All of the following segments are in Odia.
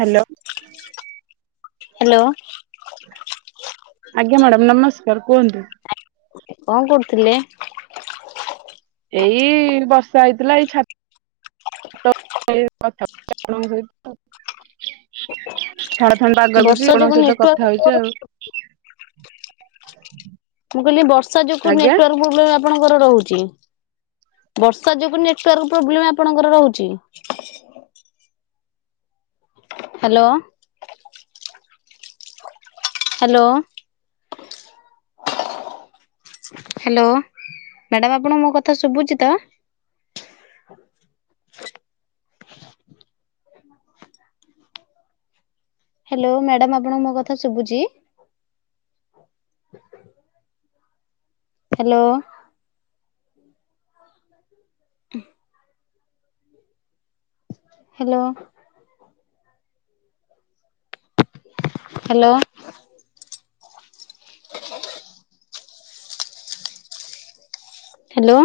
ହାଲୋ। ହ୍ୟାଲୋ। ଆଜ୍ଞା ମ୍ୟାଡ଼ାମ ନମସ୍କାର କୁହନ୍ତୁ। କଣ କରୁଥିଲେ? ଏଇ ବର୍ଷା ହେଇଥିଲା ଏଇ ଛା [unintelligible] ଠଣ୍ଡା ଠଣ୍ଡା [unintelligible] ବର୍ଷା ଆପଣଙ୍କ ଯୋଗୁ ସହିତ ନେଟୱାର୍କ କଥା ହଉଛି ମୁଁ ଆଉ। [inaudible] ମୁଁ କହିଲି ବର୍ଷା ଯୋଗୁ ଆଜ୍ଞା ନେଟୱର୍କ ପ୍ରୋବ୍ଲେମ ଆପଣଙ୍କର ରହୁଛି। ବର୍ଷା ଯୋଗୁ ନେଟୱର୍କ ପ୍ରୋବ୍ଲେମ୍ ଆପଣଙ୍କର ରହୁଛି। ହାଲୋ। ହାଲୋ। ହାଲୋ ମ୍ୟାଡାମ୍ ଆପଣଙ୍କୁ ମୋ କଥା ଶୁବୁଚି ତ? ହାଲୋ ମ୍ୟାଡାମ୍ ଆପଣଙ୍କୁ ମୋ କଥା ଶୁବୁଚି? Hello. Hello. Hello. Hello.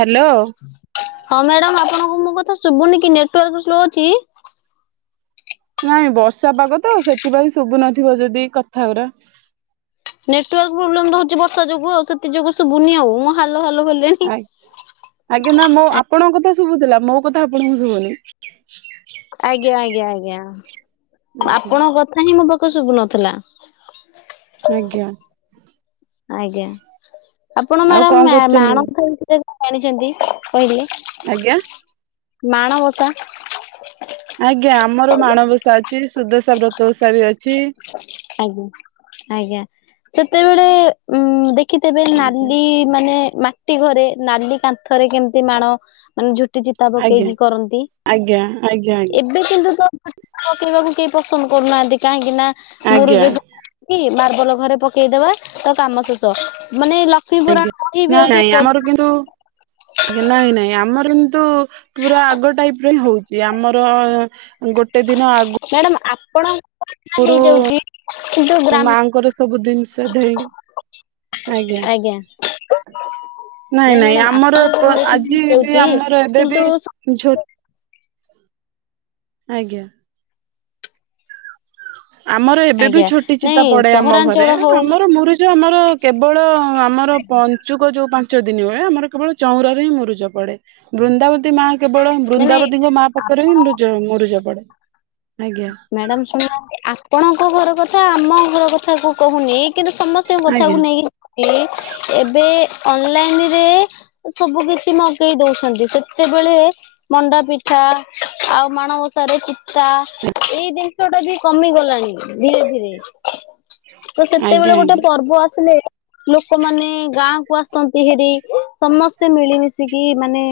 Hello. ହଁ ମ୍ୟାଡମ୍ ଆପଣଙ୍କୁ ମୋ କଥା ଶୁବୁନି କି? ନେଟୱାର୍କ ସ୍ଲୋ ଅଛି? ନାଇଁ ବର୍ଷା ପାଗ ତ ସେଥିପାଇଁ ଶୁବୁନଥିବ ଯଦି କଥାଗୁରା। ନେଟୱାର୍କ ପ୍ରୋବ୍ଲେମ୍ ରହୁଚି ବର୍ଷା ଯୋଗୁ ଆଉ ସେଥି ଯୋଗୁ ଶୁବୁନି ଆଉ ମୁଁ ହାଲୋ ହାଲୋ ହେଲିଣି। ଆ ଆଜ୍ଞା ନାଁ ମୋ ଆପଣଙ୍କ କଥା ଶୁବୁଥିଲା ମୋ କଥା ଆପଣଙ୍କୁ ଶୁବୁନି। ଆଜ୍ଞା ଆଜ୍ଞା ଆଜ୍ଞା ଆଜ୍ଞା। ଆପଣଙ୍କ କଥା ହିଁ ମୋ ପାଖୁ ଶୁବୁନଥୁଲା। ଆଜ୍ଞା। ଆଜ୍ଞା ଆପଣ ଆଉ ମ୍ୟାଡାମ୍ କଣ ମ୍ୟା କରୁଛନ୍ତି ମ୍ୟାଣ ଏବେ? [inaudible] ଜାଣିଛନ୍ତି କହିଲେ। ଆଜ୍ଞା? ମାଣବସା। ଆଜ୍ଞା ଆମର ମାଣବସା ଅଛି ସୁଦଶା ବ୍ରତ ଓଷା ବି ଅଛି। ଆଜ୍ଞା ଆଜ୍ଞା ସେତେବେଳେ ଉଁ ଦେଖିଥେବେ ଆଜ୍ଞା ନାଲି ମାନେ ମାଟି ଘରେ ନାଲି କାନ୍ଥରେ କେମତି ମାଣ ମାନେ ଝୋ ଟି ଚିତା ଆଜ୍ଞା ପକେଇକି କରନ୍ତି ଆଜ୍ଞା ଆଜ୍ଞା ଏ ବେ କିନ୍ତୁ ତ ପକେଇବାକୁ କେହି ପସନ୍ଦ କରୁନାହାନ୍ତି କାହିଁକି ନା ମୂରୁଜ ଆଜ୍ଞା। ଇ ମାର୍ବଲ ଘରେ ପକେଇଦେବା ତ କାମ ଶେଷ ମାନେ ଲ ଆଜ୍ଞା ନାଁ ନାଇଁ ଆମର କିନ୍ତୁ ଆଜ୍ଞା ନାଇଁ ନାଇଁ ଆମର କିନ୍ତୁ ପୁରା ଆଗ ଟାଇପ୍ ର ହିଁ ହଉଚି ଆମର ଗୋଟେ ଦିନ ଆଗୁ ମ୍ୟାଡ଼ମ୍ ଆପଣ ଉରୁ ଓ ଗ୍ରାମ ମାଆଙ୍କର ସବୁ ଦିନ୍ ସେ ଧେଇ ଆଜ୍ଞା। ନାଇଁ ନାଇଁ ମ୍ୟାଡାମ ଆମର ଆପଣଙ୍କ ଏପ ଘରେ ସିନା ଆଜି ବି ହେଇଯାଉଛି ଆମର ଏବେ କିନ୍ତୁ ବି ଝୋ ଆଜ୍ଞା। ଆମର ଏବେ ବି ଆଜ୍ଞା ଝୋଟି ଚିତା ନାଇଁ ପଡ଼େ ଆମ ଘରେ ସହରାଞ୍ଚଳ ହଉ ଆମର ମୂରୁଜ ଆମର କେବଳ ଆମର ପ ଚୁକ ଯୋଉ ପାଞ୍ଚ ଦିନି ହୁଏ ଆମର କେବଳ ଚଉଁରାରେ ହିଁ ମୂରୁଜ ପଡ଼େ। ବୃନ୍ଦାବତୀ ମା କେବଳ ମାନେ ବୃନ୍ଦାବତୀଙ୍କ ମା ପାଖରେ ହିଁ ମୃଜ ମୂରୁଜ ପଡ଼େ। ଆଜ୍ଞା। ମ୍ୟାଡ଼ାମ୍ ଶୁଣ ଆପଣଙ୍କ ଘର କଥା ଆମ ଘର କଥାକୁ କହୁନି। କିନ୍ତୁ ସମସ୍ତେଙ୍କ ଆଜ୍ଞା କଥାକୁ ନେଇ ଇ ଏବେ ଅନଲାଇନ୍ ରେ ସବୁ କିଛି ମଗେଇ ଦୋଉଛନ୍ତି ସେତେବେଳେ ମଣ୍ଡା ପିଠା ଆଉ ମାଣବସାରେ ଚିତା ଏଇ ଦିନଷଟା ବି କମିଗଲାଣି ଧୀରେ ଧୀରେ। ତ ଆଜ୍ଞା ସେତେବେଳେ ଗୋଟେ ଆଜ୍ଞା ପର୍ବ ଆସିଲେ ଲୋକମାନେ ଗାଁକୁ ଆସନ୍ତି ହିରି। ସମସ୍ତେ ମିଳିମିଶିକି ମାନେ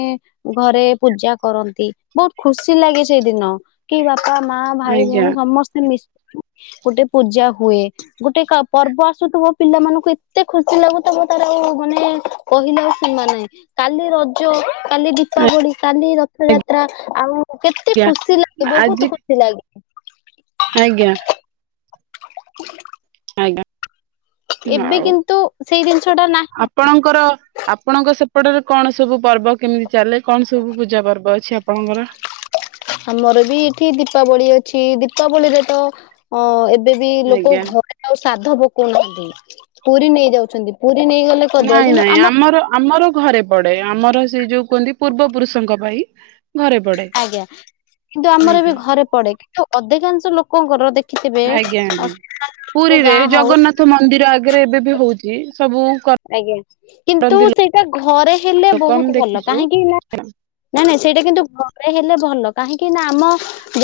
ଘରେ ପୂଜା କରନ୍ତି ବହୁତ ଖୁସି ଲାଗେ ସେଦିନ କି ବା ମା ଭାଇ ଭଉଣୀ ସମସ୍ତେ ମିଶିକ ଗୋଟେ ପୂଜା ହୁଏ। ଗୋଟେ ପର୍ବ ଆସୁଥିବ ପିଲା ମାନଙ୍କୁ ଏତେ ଖୁସି ଲାଗୁଥବ ତାର ଆଉ ମାନେ କହିଲେ ଆଉ ସିମା ନାହିଁ। କାଲି ରଜ କାଲି ଆଜ୍ଞା ଦୀପାବଳି କାଲି ରଥଯାତ୍ରା ଆଉ କେତେ ଆଜ୍ଞା ଖୁସି ଲାଗିବ ଆଜି ବହୁତ ଖୁସି ଲାଗେ। ଆଜ୍ଞା। [inaudible] ଆଜ୍ଞା। ଏବେ କିନ୍ତୁ ସେଇ ଜିନିଷଟା ନାହିଁ ଙ୍କର। ଆପଣଙ୍କ ସେପଟରେ କଣ ସବୁ ପର୍ବ କେମିତି ଚାଲେ କଣ ସବୁ ପୂଜା ପର୍ବ ଅଛି ଆପଣଙ୍କର? ଆମର ବି ଏଠି ଦୀପାବଳି ଅଛି ଦୀପାବଳିରେ ତ ଅ ଏବେ ବି ଲୋକ ଆଜ୍ଞା ଘରେ ଆଉ ସାଦ୍ଧ ପକଉନାହାନ୍ତି ପୁରୀ ନେଇଯାଉଛନ୍ତି ପୁରୀ ନେଇଗଲେ କରିଦବା ନାଇଁ କିନ୍ତୁ ନାଇଁ ଆମ ଆମର ଆମର ଘରେ ପଡେ ଆମର ସେଇ ଯୋଉ କୁହନ୍ତି ପୂର୍ବ ପୁରୁଷଙ୍କ ପାଇଁ ଘରେ ପଡ଼େ। ଆଜ୍ଞା କିନ୍ତୁ ଆମର ଏ ବି ଘରେ ପଡେ କିନ୍ତୁ ଅଧିକାଂଶ ଲୋକଙ୍କର ଦେଖ ଦେଖିବେ ଆଜ୍ଞା ସବୁ ଗାଁ ହଉ ତ ମନ୍ଦିର ଆଗରେ ଏବେ ବି ହଉଛି ସବୁ ଆଜ୍ଞା କିନ୍ତୁ କରନ୍ତି ସେଇଟା ଘରେ ହେଲେ ଲୋକ ଆମେ ବହୁତ ଭଲ ଦେଖିଛୁ କାହିଁକି ନା ନାଇଁ ନାଇଁ ସେଇଟା କିନ୍ତୁ ଘରେ ହେଲେ ଭଲ କାହିଁକି ନା ଆମ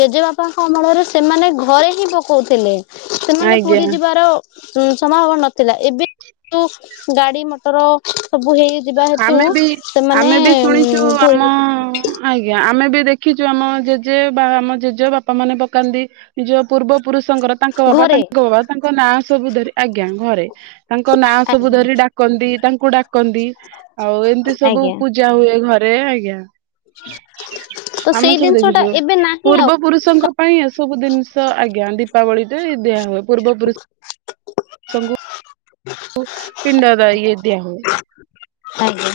ଜେଜେବାପାଙ୍କ ଅମଳରେ ସେମାନେ ଘରେ ହିଁ ପକଉଥିଲେ। ସେମାନେ ଆଜ୍ଞା ପୁରୀ ଯିବାର ଉ ସମ୍ଭାବନା ନଥିଲା ଏବେ କିନ୍ତୁ ଗାଡି ମଟର ସବୁ ହେଇଯିବା ହେତୁ ଆମେ ବି ସେମାନେ ଆମେ ବି ଶୁଣିଛୁ ଆମ ପୁରୀ ଆଜ୍ଞା ଆମେ ବି ଦେଖିଛୁ ଆମ ଜେଜେ ବା ଆମ ଜେଜେ ବାପାମାନେ ପକାନ୍ତି। ନିଜ ପୂର୍ବ ପୁରୁଷଙ୍କର ତାଙ୍କ ବାପ ତା ଘରେ ବାପା ତାଙ୍କ ନାଁ ସବୁ ଧରି ଆଜ୍ଞା ଘରେ। ତାଙ୍କ ନାଁ ସବୁ ଆଜ୍ଞା ଧରି ଡାକନ୍ତି ତାଙ୍କୁ ଡାକନ୍ତି ଆଉ ଏମିତି ସବୁ ଆଜ୍ଞା ପୂଜା ହୁଏ ଘରେ ଆଜ୍ଞା। ତ ଆମେ ସେଇ ସବୁ ଜିନିଷ ଟା ଦେଖିଛୁ ଏବେ ନାହିଁ ଆଉ ପୂର୍ବ ପୁରୁଷଙ୍କ ପାଇଁ ଏସବୁ ଜିନିଷ ଆଜ୍ଞା ଦୀପାବଳିରେ ଦିଆ ହୁଏ ପୂର୍ବପୁରୁଷ ସବୁ ସବୁ ପିଣ୍ଡ ଦିଆ ହୁଏ। ହଁ।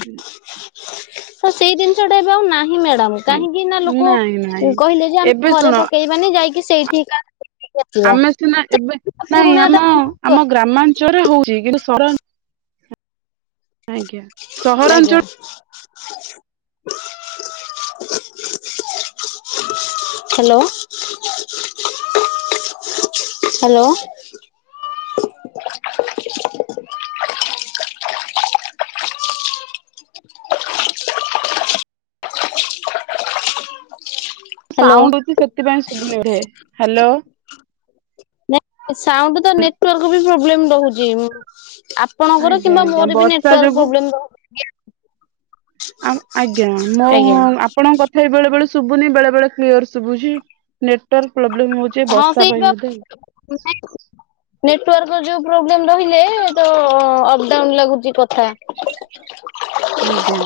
ତ ସେଇ ଜିନିଷଟା ଏବେ ଆଉ ନାହିଁ ମ୍ୟାଡାମ କାହିଁକି ନା ଲୋକ ନାଇଁ ନାଇଁ କହିଲେ ଯେ ଆମେ ଏବେ ଘରେ ଶୁଣ ପକେଇ ମାନେ ଯାଇକି ସେଇଠିକା ଆମେ ସିନା ଏବେ ନାଇଁ ପୁରୁଣା ଟା ଆମ ଆମ ଗ୍ରାମାଞ୍ଚଳରେ ହଉଛି କିନ୍ତୁ ସହରାଞ୍ଚଳ ଆଜ୍ଞା ଆଜ୍ଞା ସହରାଞ୍ଚଳ ହ୍ୟାଲୋ ହ୍ୟାଲୋ। ହ୍ୟାଲୋ ସାଉଣ୍ଡ ହଉଛି ସେଥିପାଇଁ ଶୁଭୁନି ବୋଧେ। ନାଇ ସାଉଣ୍ଡ ତ ନେଟୱାର୍କ ବି ପ୍ରୋବ୍ଲେମ ରହୁଛି ଆପ ଆପଣଙ୍କର ଆଜ୍ଞା କିମ୍ବା ଆଜ୍ଞା ମୋର ବି ବର୍ଷା ର୍ନେଟୱାର୍କ ଯୋଗୁ ପ୍ରୋବ୍ଲେମ ରହୁଛି ଆ ଆଜ୍ଞା ମୁଁ ଆଜ୍ଞା। ଆପଣଙ୍କ କଥା ବି ବେଳେ ବେଳେ ଶୁଭୁନି ବେଳେ ବେଳେ କ୍ଲିୟର ଶୁଭୁଛି। ନେଟୱାର୍କ ପ୍ରୋବ୍ଲେମ ହଉଛି ହଁ ବର୍ଷା ସେଇ ପାଇଁ ବା ବୋଧେ? [inaudible] [inaudible] ନେଟୱାର୍କ ଯୋଉ ପ୍ରୋବ୍ଲେମ ରହିଲେ ତ ଅପଡାଉନ୍ ଲାଗୁଛି କଥା। ଆଜ୍ଞା।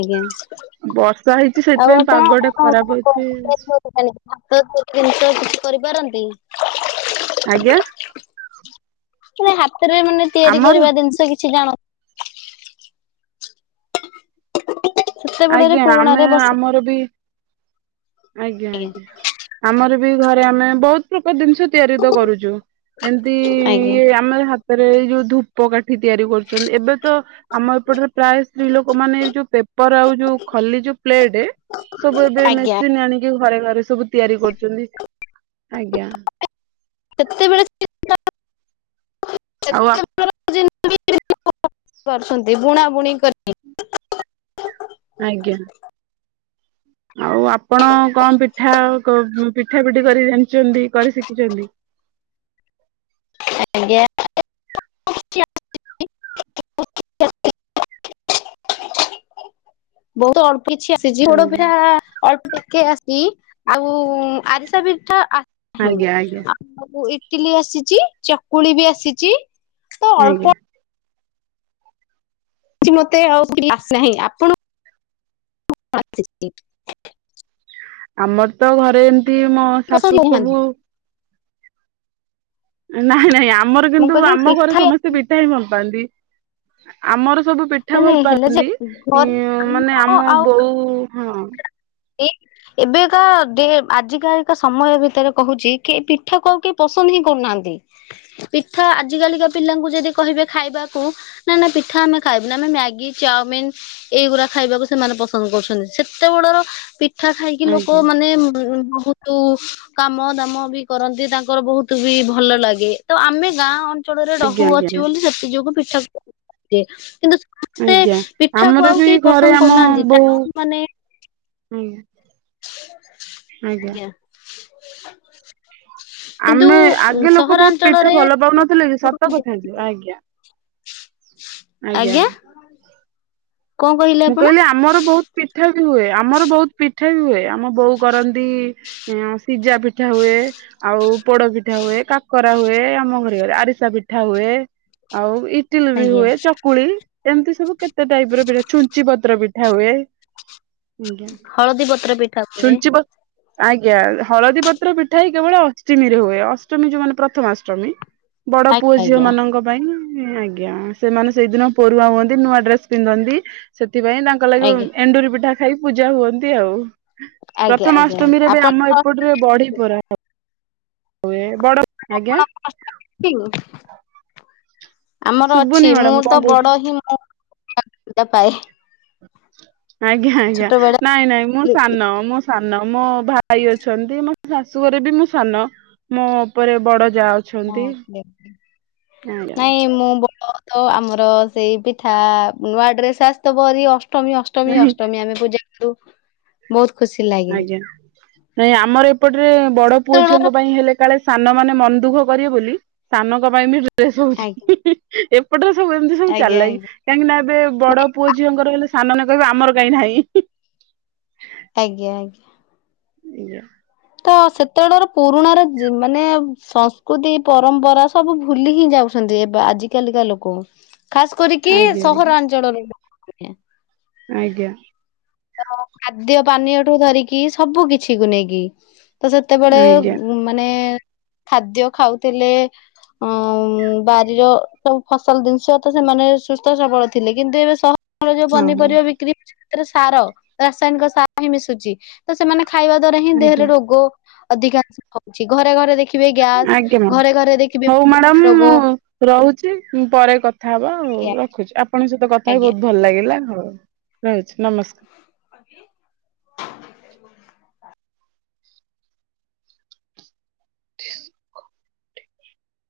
ଆଜ୍ଞା, ବର୍ଷା ହେଇଛି ଆଉ ସେଥିପାଇଁ ଆପଣ ପାଗ ଟା ଖରାପ କଣ ଅଛି [unintelligible] ହାତ ତିଆରି ଜିନିଷ, କିଛି କରିପାରନ୍ତି? ଆଜ୍ଞା। ମାନେ ହାତରେ, ମାନେ ତିଆରି ଆମର କରିବା ଜିନିସ କିଛି ଜାଣ ସେତେବେଳେରେ, ଆଜ୍ଞା ଆମେ ପୁରୁଣାରେ ବସି ଆମର ବି ଆଜ୍ଞା, ଆଜ୍ଞା, ଆମର ବି ଘରେ, ଆମେ ବହୁତ ପ୍ରକାର ଜିନିଷ ତିଆରି ତ କରୁଚୁ। ଏମତି, ଆଜ୍ଞା ଇଏ ଆମ ହାତରେ ଏଇ ଯୋଉ ଧୂପ କାଠି ତିଆରି କରୁଛନ୍ତି, ଏବେ ତ ଆମ ଏପଟରେ, ପ୍ରାୟ ସ୍ତ୍ରୀ ଲୋକ ମାନେ ଯୋଉ ପେପର ଆଉ ଯୋଉ ଖଲି, ଯୋଉ ପ୍ଲେଟ ସବୁ ଏବେ ଆଜ୍ଞା ମେସିନ୍ ଆଣିକି, ଘରେ ଘରେ ସବୁ ତିଆରି କରୁଛନ୍ତି। ଆଜ୍ଞା। ସେତେବେଳେ [unintelligible] ଆଉ [unintelligible] ପାରୁଛନ୍ତି, ବୁଣା ବୁଣି କରି ଆଜ୍ଞା। ଆଉ ଆପଣ କଣ ପିଠା, ପିଠା ପିଠି କରି ଜଣିଛନ୍ତି, କରି ଶିଖିଛନ୍ତି। ଆଜ୍ଞା, [unintelligible] ବହୁତ ଅଳ୍ପ କିଛି ଆସିଛି, ଆଜ୍ଞା ପୋଡ଼ପିଠା ଅଳ୍ପ ଟିକେ ଆସି, ଆଉ ଆରିସା ପିଠା ଆଜ୍ଞା ଆଜ୍ଞା [unintelligible] ସବୁ ଇଟିଲି ଆସିଚି, ଚକୁଳି ବି ଆସିଛି। ତ ଆଜ୍ଞା। ଅଳ୍ପ କି ମତେ ଆଉ କିଛି ଆସିନାହିଁ, ଆପଣ [unintelligible] ଆମର ତ ଘରେ ଏମତି, ମୋ ପସନ୍ଦ ଶାଶୁ ସବୁ ନାହାନ୍ତି। ନାଇଁ ନାଇଁ, ଆମର ମୁଁ କିନ୍ତୁ, କହିଲି ଆମ ଘରେ ପିଠା ସମସ୍ତେ ପିଠା ହିଁ ଭଲ ପାଆନ୍ତି, ଆମର ସବୁ ପିଠା ନାଇଁ ଭଲ ନାଇଁ ହେଲେ ଯେ ପାଆନ୍ତି, ଇଁ ଘର ମାନେ ଆମ ବୋଉ, ହଁ। ଏ। ଏବେକା ଡେ, ଆଜିକାଲିକା ସମୟ ଭିତରେ କହୁଛି, କି ପିଠା କୁ ଆଉ କେଇ ପସନ୍ଦ ହିଁ କରୁନାହାନ୍ତି। ପିଠା, ଆଜି କାଲିକା ପିଲାଙ୍କୁ ଯଦି କହିବେ ଖାଇବାକୁ ନା ନା, ପିଠା ଆମେ ଖାଇବୁ ନି, ଆମେ ମ୍ୟାଗି ଚାଓମିନ ଏଇଗୁରା ଖାଇବାକୁ ସେମାନେ ପସନ୍ଦ କରୁଛନ୍ତି, ସେତେ ବେଳର ପିଠା ଖାଇକି ଲୋକ ଆଜ୍ଞା ମାନେ, ଉ ବହୁତ କାମ ଦାମ ବି କରନ୍ତି, ତାଙ୍କର ବହୁତ ବି ଭଲ ଲାଗେ, ତ ଆମେ ଗାଁ ଅ ଅଞ୍ଚଳରେ ଆଜ୍ଞା ରହୁ ଅଛି ଆଜ୍ଞା ବୋଲି, ସେଥି ଯୋଗୁ ପିଠା ସିଖିଚି, କିନ୍ତୁ ସମସ୍ତେ ଆଜ୍ଞା, ପିଠା କୁ ଆମର ଆଉ ବି କେହି ଘରେ, ପସନ୍ଦ ଆମ କରୁନାହାନ୍ତି ବୋଉ, ଟାଉନ ମାନେ ଆଜ୍ଞା। ଆଜ୍ଞା। ଆମେ, ଆଗେ ଲୋକ ବହୁତ ପିଠା ଭଲ ପାଉନଥିଲେ କି, ସତ କଥା ଯେ, ଆଜ୍ଞା। ଆଜ୍ଞା। କଣ କହିଲେ ମୁଁ ଆପଣ କହିଲି, ଆମର ବହୁତ ପିଠା ବି ହୁଏ, ଆମର ବହୁତ ପିଠା ବି ହୁଏ। ମୋ ବୋଉ କରନ୍ତି, ସିଜା ପିଠା ହୁଏ। ଆଉ ପୋଡପିଠା ହୁଏ, କାକରା ହୁଏ, ଆମ ଘରେ ଗଲେ, ଆରିସା ପିଠା ହୁଏ। ଆଉ ଇଟିଲି ବି ଆଜ୍ଞା ହୁଏ, ଚକୁଳି ଏମିତି ସବୁ କେତେ ଟାଇପ ର ପି ଛୁଞ୍ଚି ପତ୍ର ପିଠା ହୁଏ, ଆଜ୍ଞା, ହଳଦୀ ପତ୍ର ପିଠା ହୁଏ ଛୁଞ୍ଚି ପତ ଆଜ୍ଞା, ହଳଦୀ ପତ୍ର ପିଠା ଇ କେବଳ ଅଷ୍ଟିମୀରେ ହୁଏ, ଅଷ୍ଟମୀ ଯୋଉ ମାନେ ପ୍ରଥମାଷ୍ଟମୀ ବଡ ଆଜ୍ଞା ପୁଅ ଝିଅ ଆଜ୍ଞା ମାନଙ୍କ ଆଜ୍ଞା, ସେମାନେ ସେଇଦିନ ପରୁଆ ହୁଅନ୍ତି, ନୂଆ ଡ୍ରେସ ପିନ୍ଧନ୍ତି, ସେଥିପାଇଁ ତାଙ୍କ ଲାଗି ଆଜ୍ଞା ଏଣ୍ଡୁରି ପିଠା ଖାଇ, ପୂଜା ହୁଅନ୍ତି ଆଉ। ଆଜ୍ଞା ଆଜ୍ଞା ଆଜ୍ଞା ପ୍ରଥମାଅଷ୍ଟମୀରେ ବି, ଆପଣ ଆମ କଣ ଏପଟରେ ବଢି ପୁରା ହୁଏ ବଡ, ଆଜ୍ଞା। [inaudible] ଆମର ଶୁଭୁନି ଅଛି। ମୁଁ ମ୍ୟାଡାମ କଣ ତ କହୁଛ ବଡ଼ ହିଁ। ମୁଁ [inaudible] ପାଏ। ଆଜ୍ଞା ଆଜ୍ଞା। ଛୋଟ ବେଳେ ନାଇଁ ନାଇଁ। ମୁଁ ସାନ। ମୁଁ ସାନ। ମୋ ଭାଇ ଅଛନ୍ତି। ମ ଶାଶୁଘରେ ବି ମୁଁ ସାନ ମୋ ଉପରେ ବଡ ଯା ଅଛି। ହଁ ଥିଲେ ନାଇଁ ମୁଁ ବଡ଼। ତ ଆମର ସେଇ ପିଠା ନୂଆ ଡ୍ରେସ୍ ଆସିଥିବ ହେରି ଅଷ୍ଟମୀ ଅ ଅଷ୍ଟମୀ ଅଷ୍ଟମୀ ଆମେ ପୂଜା କରୁ ବହୁତ ଖୁସି ଲା ଆଜ୍ଞା ନାଇଁ ଆମର ଏପଟରେ ବଡ ପୁଅ ସେତେବେଳର ଝିଅଙ୍କ ପାଇଁ ହେଲେ କାଳେ ସାନ ମାନେ ମନ ଦୁଃଖ କରିବେ ବୋଲି ସାନଙ୍କ ପାଇଁ ବି ଡ୍ରେସ ଆଜ୍ଞା ହଉଛି। ଏପଟରେ ସବୁ ଏମିତି ସବୁ ଆଜ୍ଞା ଚାଲାକି। ଆଜ୍ଞା କାହିଁକିନା ଏବେ ନାଇଁ ବଡ ପୁଅ ଝିଅଙ୍କର ହେଲେ ସାନମାନେ କହିବେ ଆମର କାହିଁ ନାହିଁ। ଆଜ୍ଞା ଆଜ୍ଞା। ଆଜ୍ଞା। ତ ସେତେବେଳର ପୁରୁଣ ର ମାନେ ସଂସ୍କୃତି ପରମ୍ପରା ସବୁ ଭୁଲି ହିଁ ଯାଉ ଏବେ ଆଜି କାଲିକା ଲୋକ ଖାସ କରିକି ଆଜ୍ଞା ସହରାଞ୍ଚଳରୁ। ଆଜ୍ଞା। ତ ଖାଦ୍ୟ ପାନୀୟଠୁ ଧରିକି ସବୁ କିଛି କୁ ନେଇକି। ତ ସେତେବେଳେ ଆଜ୍ଞା ମାନେ ଖାଦ୍ୟ ଖାଉଥିଲେ ହଁ ବାରିର ସବୁ ଫସଲ ଜିନିଷ ତ ସେମାନେ ସୁସ୍ଥ ସବଳ ଥିଲେ କିନ୍ତୁ ଏବେ ସ ମର ଯୋଉ ହଁ ହଁ ପନିପରିବା ବିକ୍ରି ହଉଛି ସେଥିରେ ସାର ରାସାୟନିକ ସାର ହିଁ ମିଶୁଛି ତ ସେମାନେ ଖାଇବା ଦ୍ଵାରା ହିଁ ଆଜ୍ଞା ଦେହରେ ରୋଗ ଅଧିକାଂଶ ହଉଛି ଘରେ ଘରେ ଦେଖି ଦେଖିବେ ଗ୍ୟାସ୍ ଆଜ୍ଞା ମ୍ୟାଡ଼ାମ ଘରେ ଘରେ ଦେଖିବେ ହଉ ମ୍ୟାଡ଼ାମ ମରିଆ ମୁଁ ରୋଗ। ରହୁଛି ପରେ କଥା ହବା ଆଉ ରଖୁଛି ଆପଣଙ୍କ ସହିତ କଥା ହ ଆଜ୍ଞା ବହୁତ ଭଲ ଲାଗିଲା ହଉ। ରହୁଛି ନମସ୍କାର।